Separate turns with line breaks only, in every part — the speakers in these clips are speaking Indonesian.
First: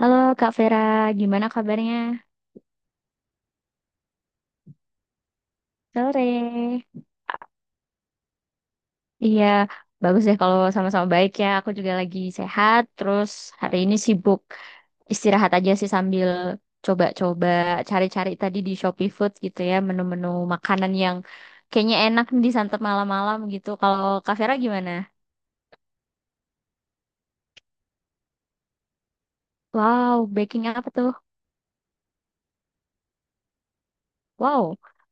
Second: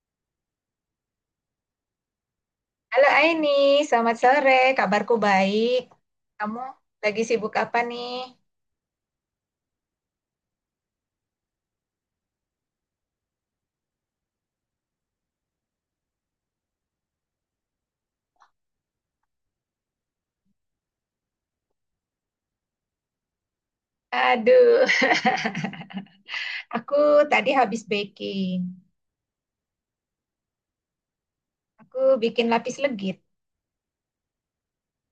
Halo Kak Vera, gimana kabarnya?
Halo Aini, selamat sore. Kabarku baik. Kamu
Sore.
lagi sibuk apa nih?
Iya, bagus deh kalau sama-sama baik ya. Aku juga lagi sehat, terus hari ini sibuk istirahat aja sih sambil coba-coba cari-cari tadi di Shopee Food gitu ya, menu-menu makanan yang kayaknya enak disantap malam-malam gitu. Kalau Kak Vera
Aduh,
gimana?
aku tadi habis baking.
Wow, baking apa tuh?
Aku bikin lapis legit.
Wow,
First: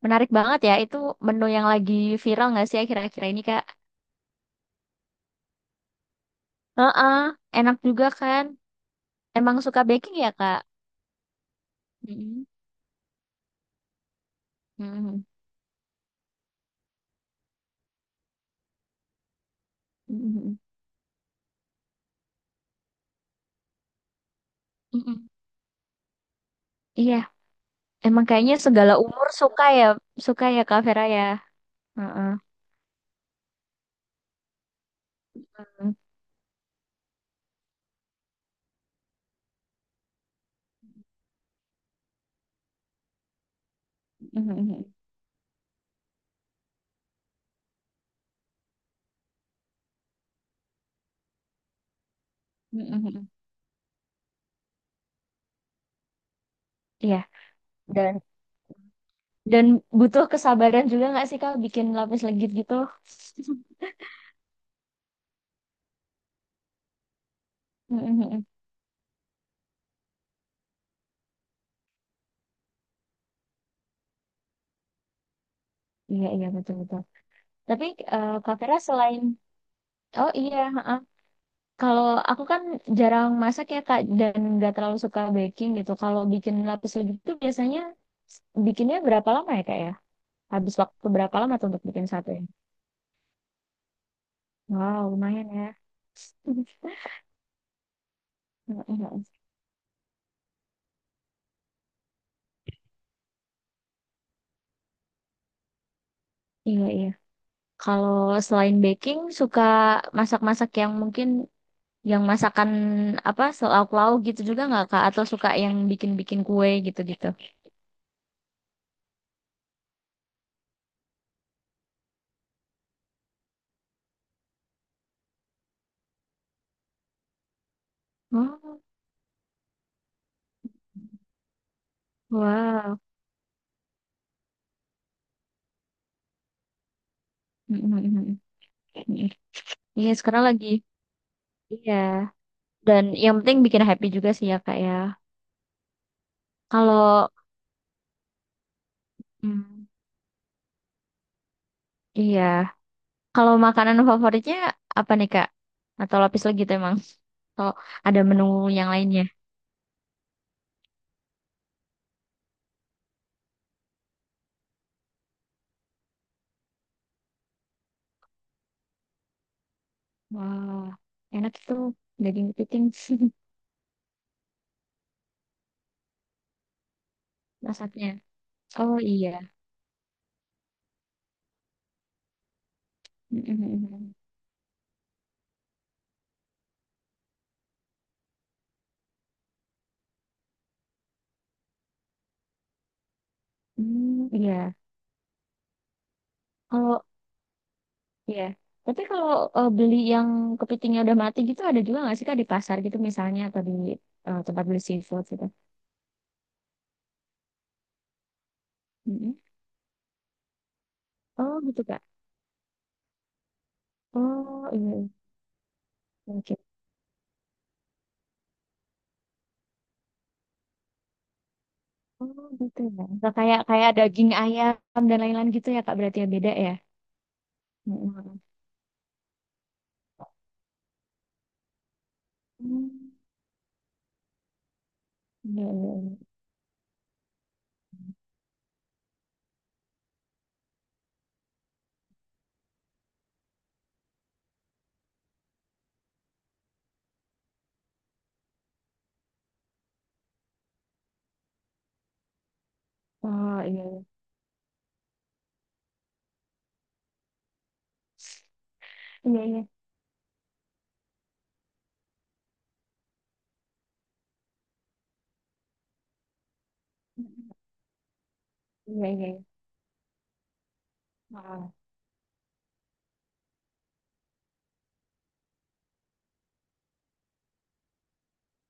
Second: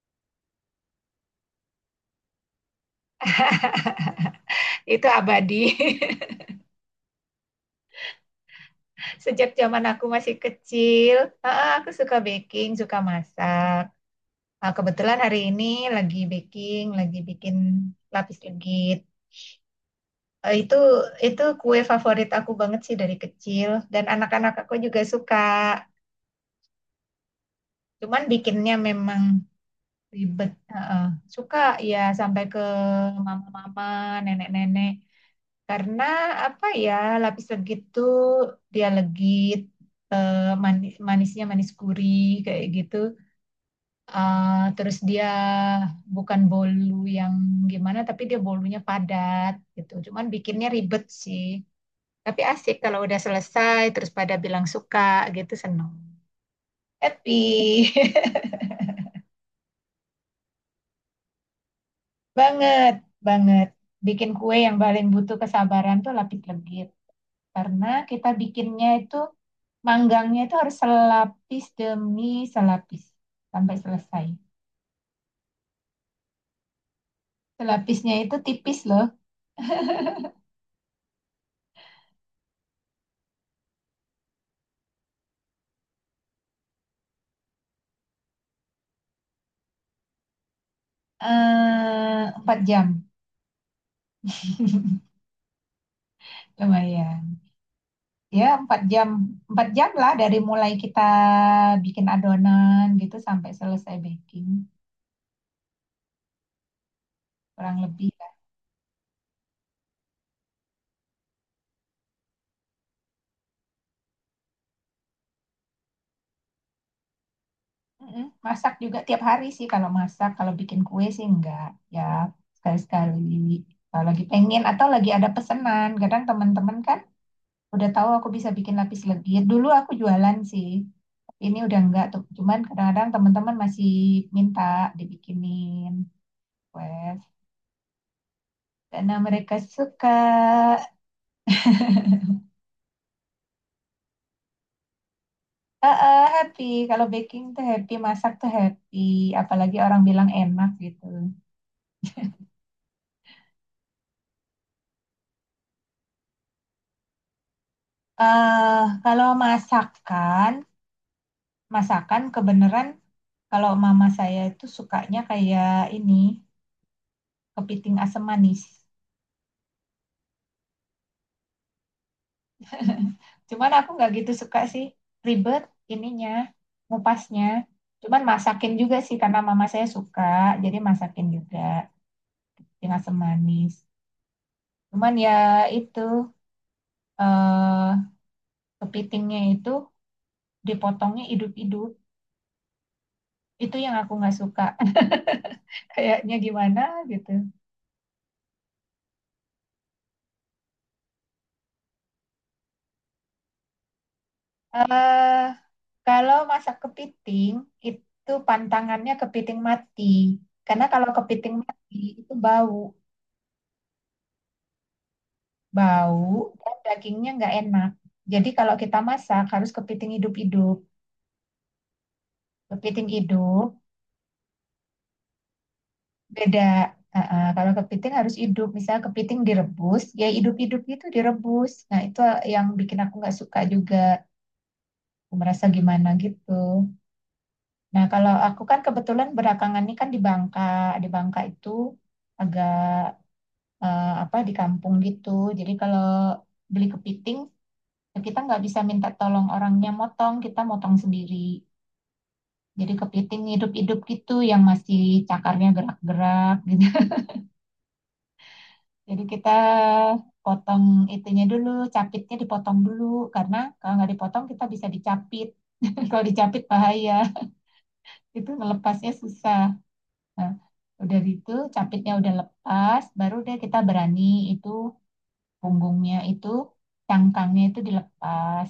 menarik banget ya. Itu menu yang lagi viral nggak sih akhir-akhir ini, Kak?
Itu abadi.
Heeh, enak juga kan?
Sejak
Emang suka
zaman aku
baking ya,
masih
Kak?
kecil, ah, aku suka
Mm-mm.
baking, suka masak. Nah, kebetulan
Mm-mm.
hari ini lagi baking, lagi bikin lapis legit. Eh,
Mm-mm.
Itu kue favorit aku banget sih dari kecil dan anak-anak aku juga
Mm-mm.
suka.
Iya,
Cuman
emang kayaknya
bikinnya
segala
memang
umur suka
ribet,
ya Kak
heeh.
Vera ya.
Suka ya
Heeh.
sampai ke mama-mama, nenek-nenek.
Mm-mm.
Karena apa ya, lapis legit tuh dia legit, eh, manisnya manis gurih kayak gitu. Eh, terus dia bukan bolu yang gimana, tapi dia bolunya padat gitu. Cuman bikinnya ribet sih. Tapi asik kalau udah
Mm-mm.
selesai, terus pada bilang suka gitu, seneng.
Iya,
Happy.
dan dan butuh kesabaran juga nggak sih Kak bikin lapis legit gitu?
Banget, banget. Bikin kue yang paling butuh kesabaran tuh lapis legit. Karena kita
Mm-mm.
bikinnya itu, manggangnya itu harus selapis demi selapis. Sampai selesai.
Iya, iya betul-betul. Tapi
Selapisnya itu
Kak Vera
tipis loh.
selain, oh iya, heeh. Kalau aku kan jarang masak ya Kak dan nggak terlalu suka baking gitu. Kalau bikin lapis legit itu biasanya bikinnya berapa lama ya Kak ya? Habis waktu berapa lama tuh untuk bikin
Eh,
satu ya?
4 jam.
Wow, lumayan ya.
Lumayan. Ya, 4 jam. 4 jam lah dari mulai kita bikin adonan gitu sampai selesai baking.
Iya, iya.
Kurang lebih.
Kalau selain baking, suka masak-masak yang mungkin yang masakan apa lauk-lauk gitu juga nggak Kak? Atau suka yang bikin-bikin kue gitu-gitu?
Mm-mm. Masak juga tiap hari sih kalau masak, kalau bikin kue sih enggak. Ya sekali-sekali kalau lagi pengen atau lagi ada pesanan. Kadang teman-teman kan udah tahu aku bisa bikin
Oh,
lapis legit. Dulu aku jualan sih, tapi ini udah enggak tuh. Cuman
wow.
kadang-kadang teman-teman masih minta dibikinin kue.
Mm, mm, mm,
Karena
mm, mm.
mereka suka,
Iya, sekarang lagi. Iya. Dan yang penting bikin happy juga sih ya Kak ya.
eh, eh, happy. Kalau
Kalau
baking tuh happy, masak tuh happy. Apalagi
mm,
orang bilang enak gitu.
iya. Kalau makanan favoritnya apa nih Kak? Atau lapis legit emang? Atau ada menu
Eh,
yang lainnya?
kalau masakan, masakan kebenaran kalau mama saya itu sukanya kayak ini kepiting asam manis.
Wah, enak tuh daging kepiting
Cuman aku nggak gitu suka sih, ribet ininya, ngupasnya.
masaknya.
Cuman masakin
Oh
juga sih
iya.
karena mama saya suka, jadi masakin juga kepiting asam manis.
Mm-mm.
Cuman ya itu, eh, kepitingnya itu dipotongnya hidup-hidup. Itu yang aku
Hmm,
nggak suka.
iya.
Kayaknya gimana
Kalau
gitu.
iya. Tapi kalau beli yang kepitingnya udah mati gitu ada juga nggak sih Kak di pasar gitu misalnya atau di tempat beli seafood
Eh,
gitu?
kalau masak kepiting, itu pantangannya
Mm-mm.
kepiting mati. Karena kalau kepiting
Oh gitu
mati
Kak.
itu bau,
Oh iya.
bau
iya. Oke.
dan dagingnya nggak enak. Jadi kalau kita masak harus kepiting hidup-hidup.
Oh gitu ya.
Kepiting
Nggak kayak
hidup
kayak daging ayam dan lain-lain gitu ya Kak berarti ya beda
beda.
ya?
Ah, ah, kalau kepiting harus
Mm-mm.
hidup, misalnya kepiting direbus, ya hidup-hidup gitu direbus. Nah itu yang
Hmm,
bikin aku nggak suka juga. Aku
iya,
merasa
iya,
gimana
iya.
gitu. Nah kalau aku kan kebetulan belakangan ini kan di Bangka itu agak, eh, apa, di kampung gitu. Jadi kalau beli kepiting kita nggak bisa minta tolong orangnya motong, kita motong sendiri. Jadi kepiting
Ah, iya,
hidup-hidup
iya,
gitu yang masih cakarnya gerak-gerak gitu. Jadi kita
iya,
potong itunya dulu, capitnya dipotong dulu karena kalau nggak dipotong kita bisa dicapit. Kalau dicapit bahaya, itu
iya,
melepasnya
iya, iya.
susah. Nah, udah gitu
Ah,
capitnya udah lepas, baru deh kita berani itu punggungnya itu cangkangnya itu dilepas,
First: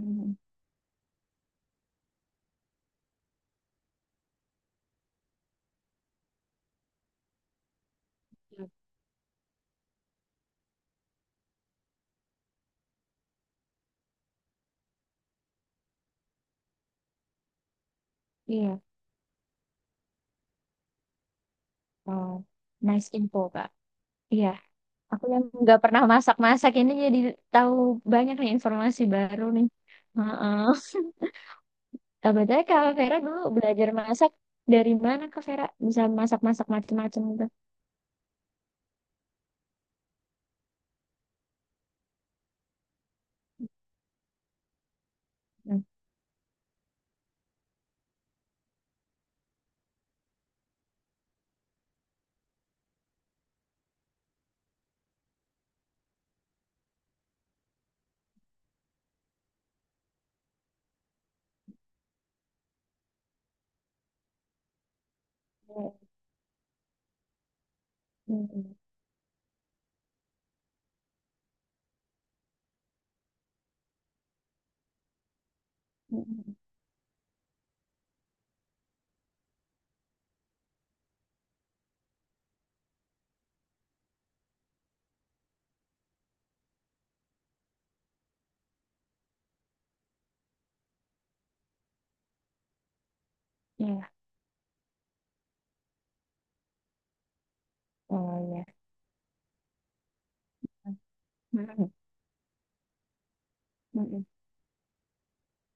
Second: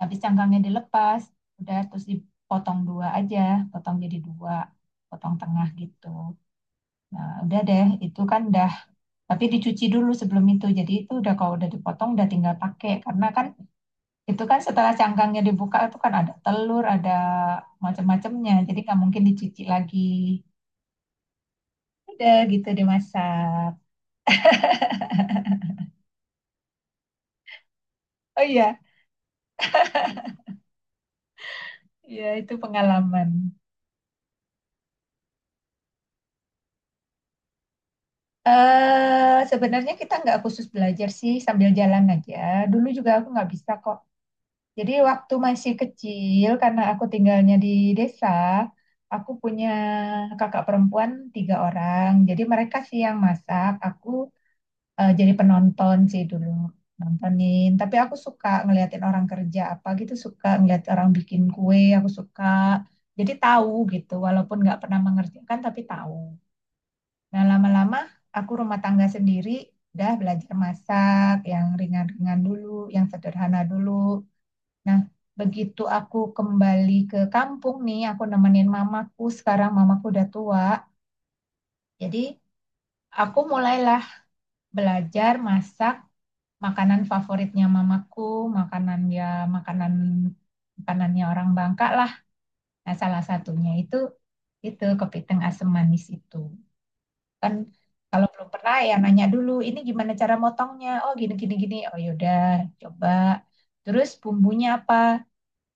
habis cangkangnya dilepas udah terus dipotong dua aja, potong jadi dua, potong tengah gitu. Nah udah deh itu kan dah, tapi dicuci dulu sebelum itu, jadi itu udah, kalau udah dipotong udah tinggal pakai, karena kan itu kan setelah cangkangnya dibuka itu kan ada telur, ada macam-macamnya, jadi
Iya,
nggak mungkin dicuci lagi. Udah
ah,
gitu
nice info, Kak.
dimasak.
Iya, aku yang nggak pernah masak-masak ini jadi tahu banyak
Oh
nih
iya,
informasi baru nih. Heeh.
iya
Nah,
itu
Betulnya Kak Vera
pengalaman.
dulu belajar masak dari mana Kak Vera bisa masak-masak macam-macam gitu?
Eh, sebenarnya kita nggak khusus belajar sih, sambil jalan aja. Dulu juga aku nggak bisa kok. Jadi waktu masih
Nah,
kecil karena aku tinggalnya di desa, aku punya kakak perempuan tiga orang. Jadi mereka sih yang masak, aku, eh, jadi penonton sih dulu, nontonin. Tapi aku suka ngeliatin orang kerja apa gitu, suka ngeliat orang bikin kue, aku suka. Jadi tahu gitu, walaupun nggak pernah mengerjakan tapi
iya,
tahu. Nah, lama-lama aku
mm-mm.
rumah tangga sendiri, udah belajar masak yang ringan-ringan dulu, yang sederhana dulu. Nah, begitu aku
Mm-mm.
kembali ke kampung nih, aku nemenin mamaku, sekarang mamaku udah tua. Jadi, aku mulailah belajar masak makanan favoritnya mamaku, makanan, ya makanan, makanannya orang Bangka lah. Nah, salah satunya
Iya,
itu kepiting asam manis itu. Kan kalau
oh
belum
iya.
pernah ya nanya dulu ini gimana cara motongnya, oh gini gini gini,
Mm-mm.
oh yaudah coba, terus
Mm-mm.
bumbunya apa,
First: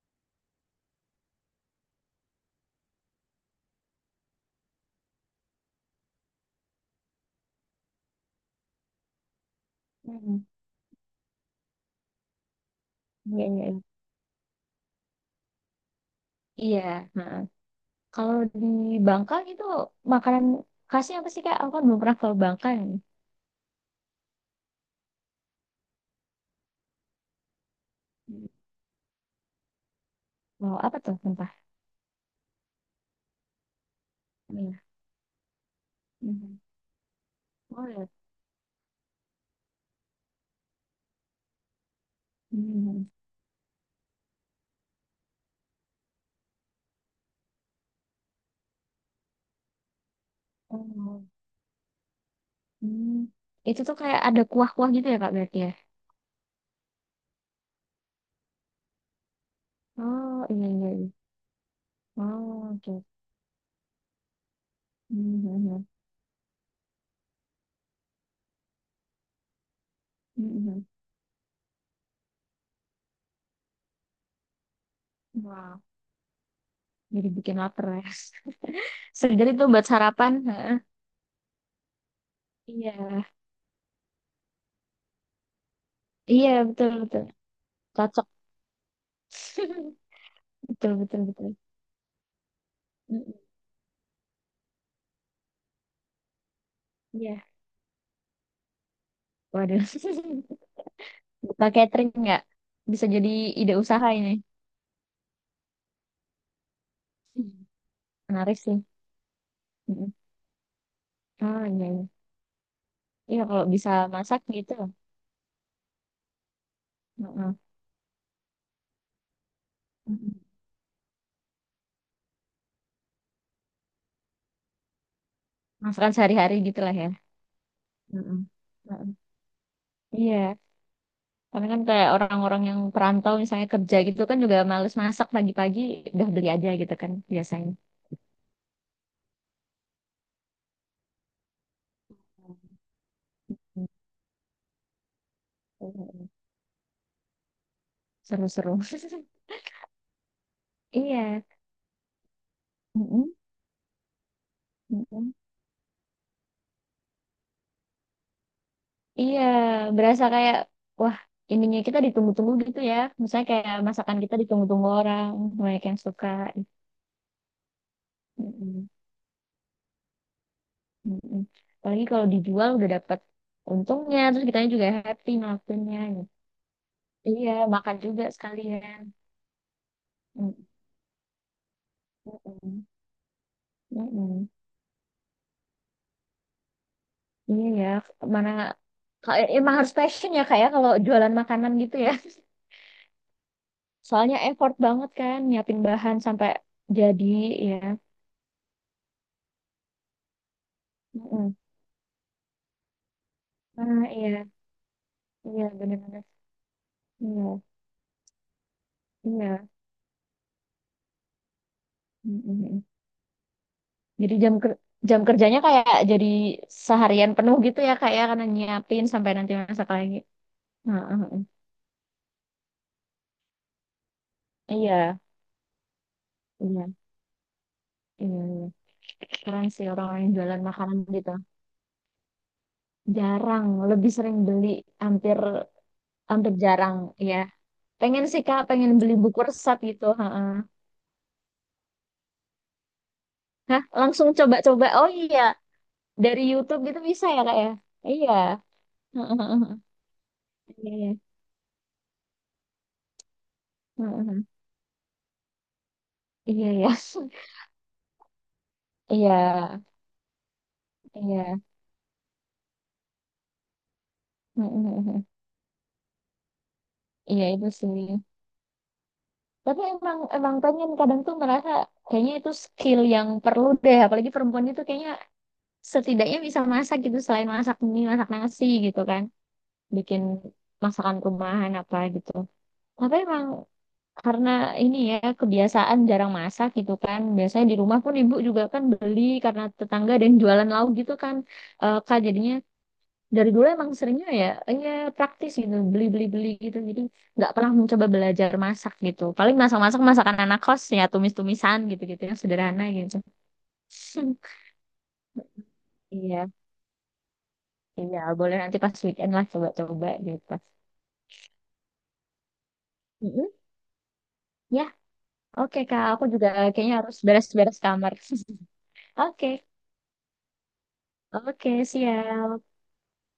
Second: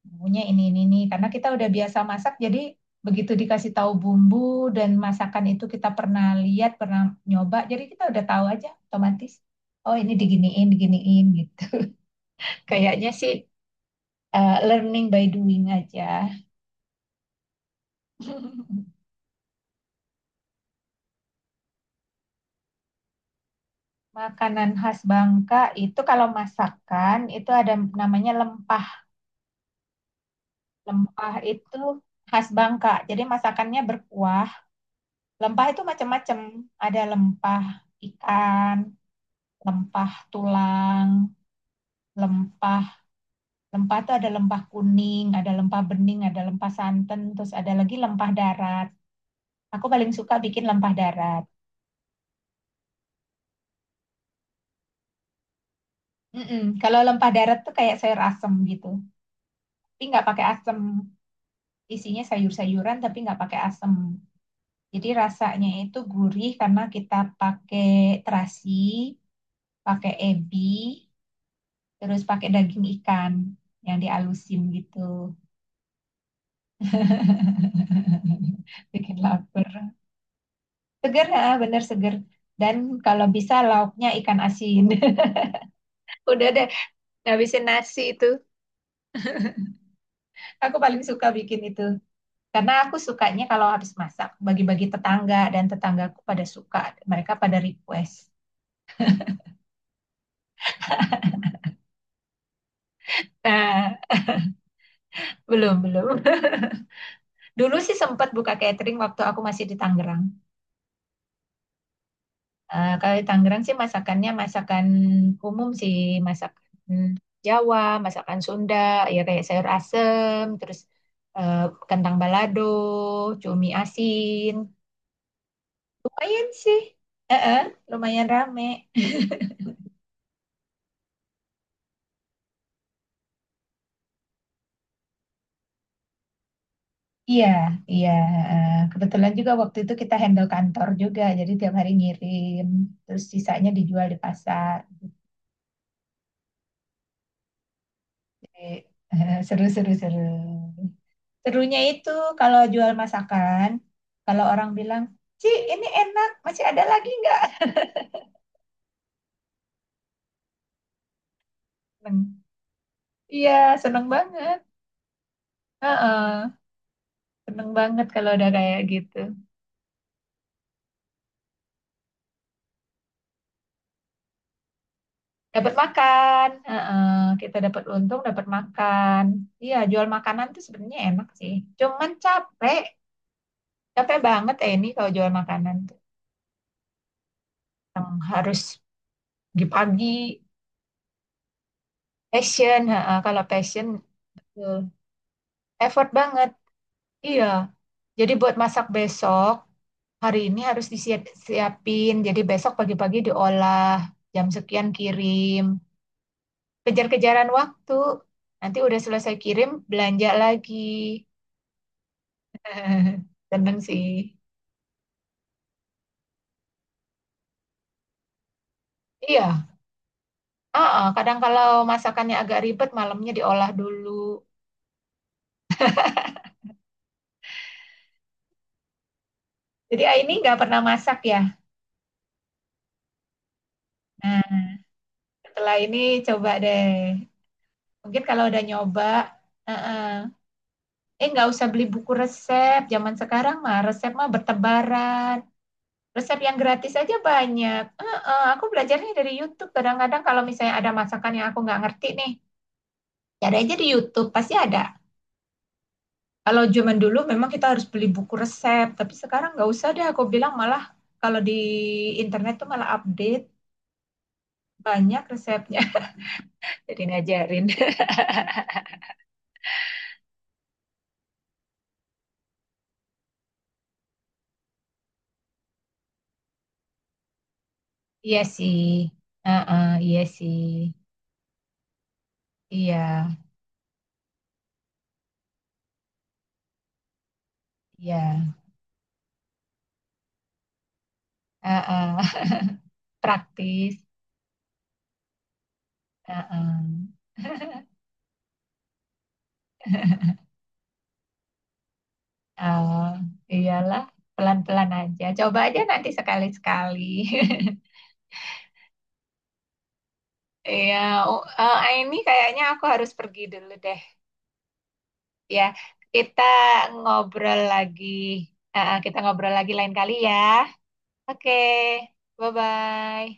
bumbunya ini, karena kita udah biasa masak jadi begitu dikasih tahu bumbu dan masakan itu kita pernah lihat, pernah nyoba, jadi kita udah tahu aja otomatis, oh ini
Mm-mm.
diginiin, diginiin gitu. Kayaknya sih,
Iya, iya, iya.
eh, learning by doing aja.
Iya, heeh. Kalau di Bangka itu makanan khasnya apa sih Kak? Aku kan belum pernah ke Bangka nih.
Makanan khas Bangka itu kalau masakan itu ada namanya lempa.
Mau apa tuh
Lempah
sumpah?
itu khas Bangka. Jadi masakannya berkuah.
Iya.
Lempah itu macam-macam.
Hmm.
Ada lempah
Oh ya.
ikan, lempah tulang, lempah.
Hmm.
Lempah itu ada lempah kuning, ada lempah bening, ada lempah santan, terus ada lagi lempah darat. Aku paling suka bikin lempah
Oh.
darat.
Hmm. Itu tuh kayak ada kuah-kuah gitu ya Kak berarti ya?
Mm-mm. Kalau lempah darat tuh kayak sayur asem gitu. Tapi nggak
Oh
pakai
iya
asem.
iya iya.
Isinya
Oh oke.
sayur-sayuran tapi nggak pakai asem. Jadi
Hmm.
rasanya
hmm, hmm.
itu gurih karena kita pakai terasi, pakai ebi,
Hmm,
terus pakai daging ikan yang dialusin gitu.
hmm. Wow. Jadi bikin lapar ya.
Bikin
Segar itu buat
lapar.
sarapan. Heeh.
Seger, ah, bener seger. Dan kalau
Iya.
bisa lauknya ikan asin. Udah
Iya
deh,
betul betul.
habisin nasi
Cocok.
itu. Aku
Betul
paling
betul
suka
betul.
bikin itu. Karena aku
Mm,
sukanya kalau habis masak, bagi-bagi tetangga dan tetanggaku pada suka. Mereka
iya.
pada request.
Waduh. Buka catering nggak? Bisa jadi ide
Nah,
usaha ini.
belum, belum.
Hmm.
Dulu sih sempat buka
Menarik sih.
catering waktu aku masih di
Mm-mm.
Tangerang.
Ah, iya, iya.
Eh, kalau di
Iya,
Tangerang
kalau
sih
bisa
masakannya
masak gitu.
masakan umum sih, masakan
Mm-mm.
Jawa, masakan Sunda, ya kayak sayur
Mm-mm.
asem, terus, eh, kentang balado, cumi asin.
Masakan
Lumayan
sehari-hari
sih,
gitu lah ya.
eh, eh, lumayan
Mm-mm.
rame.
Mm-mm. Iya. Karena kan kayak orang-orang yang perantau misalnya kerja gitu kan juga males masak pagi-pagi udah beli aja gitu kan
Iya,
biasanya.
iya. Eh, kebetulan juga waktu itu kita handle kantor juga, jadi tiap hari ngirim, terus sisanya
Mm.
dijual di pasar.
Mm-mm.
Jadi,
Seru-seru.
seru, seru, seru.
Iya.
Serunya itu kalau jual
Mm-mm.
masakan, kalau orang bilang,
Mm-mm.
Ci, ini enak, masih ada lagi nggak?
Iya, berasa kayak wah ininya kita
Seneng.
ditunggu-tunggu gitu ya. Misalnya
Iya,
kayak
seneng
masakan kita
banget.
ditunggu-tunggu orang, banyak yang suka.
Heeh, seneng banget kalau udah kayak
Mm-mm,
gitu.
mm-mm. Apalagi kalau dijual udah dapat untungnya, terus kitanya juga happy
Dapat
ngelakuinnya. Gitu.
makan, heeh,
Iya,
kita dapat
makan
untung,
juga
dapat
sekalian.
makan. Iya, jual makanan
Mm,
tuh sebenarnya enak sih. Cuman
mm-mm,
capek, capek
mm-mm.
banget ya ini kalau jual makanan tuh.
Iya ya,
Yang
mana
harus
kayak emang harus
pagi-pagi,
passion ya kayak kalau jualan makanan gitu ya.
passion, heeh, kalau passion,
Soalnya effort
betul.
banget kan nyiapin
Effort
bahan sampai
banget.
jadi
Iya,
ya.
jadi buat masak besok, hari ini harus
Mm-mm.
disiapin, jadi besok pagi-pagi diolah,
Ah
jam
iya,
sekian kirim.
iya benar-benar.
Kejar-kejaran
Iya.
waktu, nanti udah selesai
Iya.
kirim, belanja lagi.
Mm-mm.
Seneng sih.
Jadi jam kerjanya kayak jadi seharian penuh gitu ya kak ya karena nyiapin sampai nanti
Iya,
masak lagi.
ah,
Heeh,
ah, kadang
heeh.
kalau masakannya agak ribet, malamnya diolah dulu.
Iya, iya, iya, iya. Keren sih
Jadi ah,
orang-orang
ini
yang
nggak
jualan
pernah
makanan
masak
gitu.
ya.
Jarang, lebih sering beli,
Nah,
hampir
setelah ini coba
hampir
deh.
jarang ya.
Mungkin
Pengen
kalau
sih kak,
udah
pengen
nyoba,
beli buku resep
ah,
gitu.
ah.
Heeh.
Eh, nggak usah beli buku resep. Zaman sekarang mah
Hah,
resep mah
langsung coba-coba. Oh
bertebaran.
iya,
Resep
dari
yang
YouTube
gratis
gitu
aja
bisa ya kak ya?
banyak.
Iya.
Heeh, aku belajarnya dari
Heeh, heeh,
YouTube.
heeh.
Kadang-kadang kalau misalnya
Iya,
ada
iya.
masakan yang aku nggak ngerti nih, cari aja di
Heeh,
YouTube,
heeh.
pasti ada. Kalau
Iya, iya.
zaman dulu memang kita harus beli buku resep, tapi sekarang nggak
Iya,
usah deh. Aku bilang malah kalau
iya.
di internet tuh malah update banyak
Mm-mm-mm.
resepnya. Jadi
Iya
ngajarin.
itu sih. Tapi emang emang pengen kadang tuh merasa kayaknya itu skill yang perlu deh. Apalagi perempuan itu kayaknya setidaknya bisa masak gitu selain masak mie, masak
Iya
nasi
sih,
gitu kan.
heeh, iya
Bikin
sih,
masakan rumahan apa gitu. Tapi
iya,
emang karena ini ya kebiasaan jarang masak gitu kan. Biasanya di rumah pun ibu
iya,
juga kan beli karena tetangga dan jualan lauk gitu kan. Eh,
heeh.
Kak jadinya dari dulu emang
Praktis.
seringnya ya praktis gitu beli beli beli gitu
Heeh.
jadi nggak pernah mencoba belajar masak gitu paling masak masak masakan anak kos ya tumis tumisan gitu gitu yang sederhana
Oh,
gitu
iyalah, pelan-pelan aja. Coba aja nanti
iya
sekali-sekali.
iya boleh nanti pas weekend lah coba coba gitu
Iya, oh, eh, ini kayaknya aku harus pergi
Mm-mm.
dulu deh.
ya
Ya,
oke kak aku
kita
juga kayaknya harus beres
ngobrol
beres
lagi.
kamar
Eh, eh, kita
oke
ngobrol lagi lain kali ya. Oke,
oke siap
bye-bye.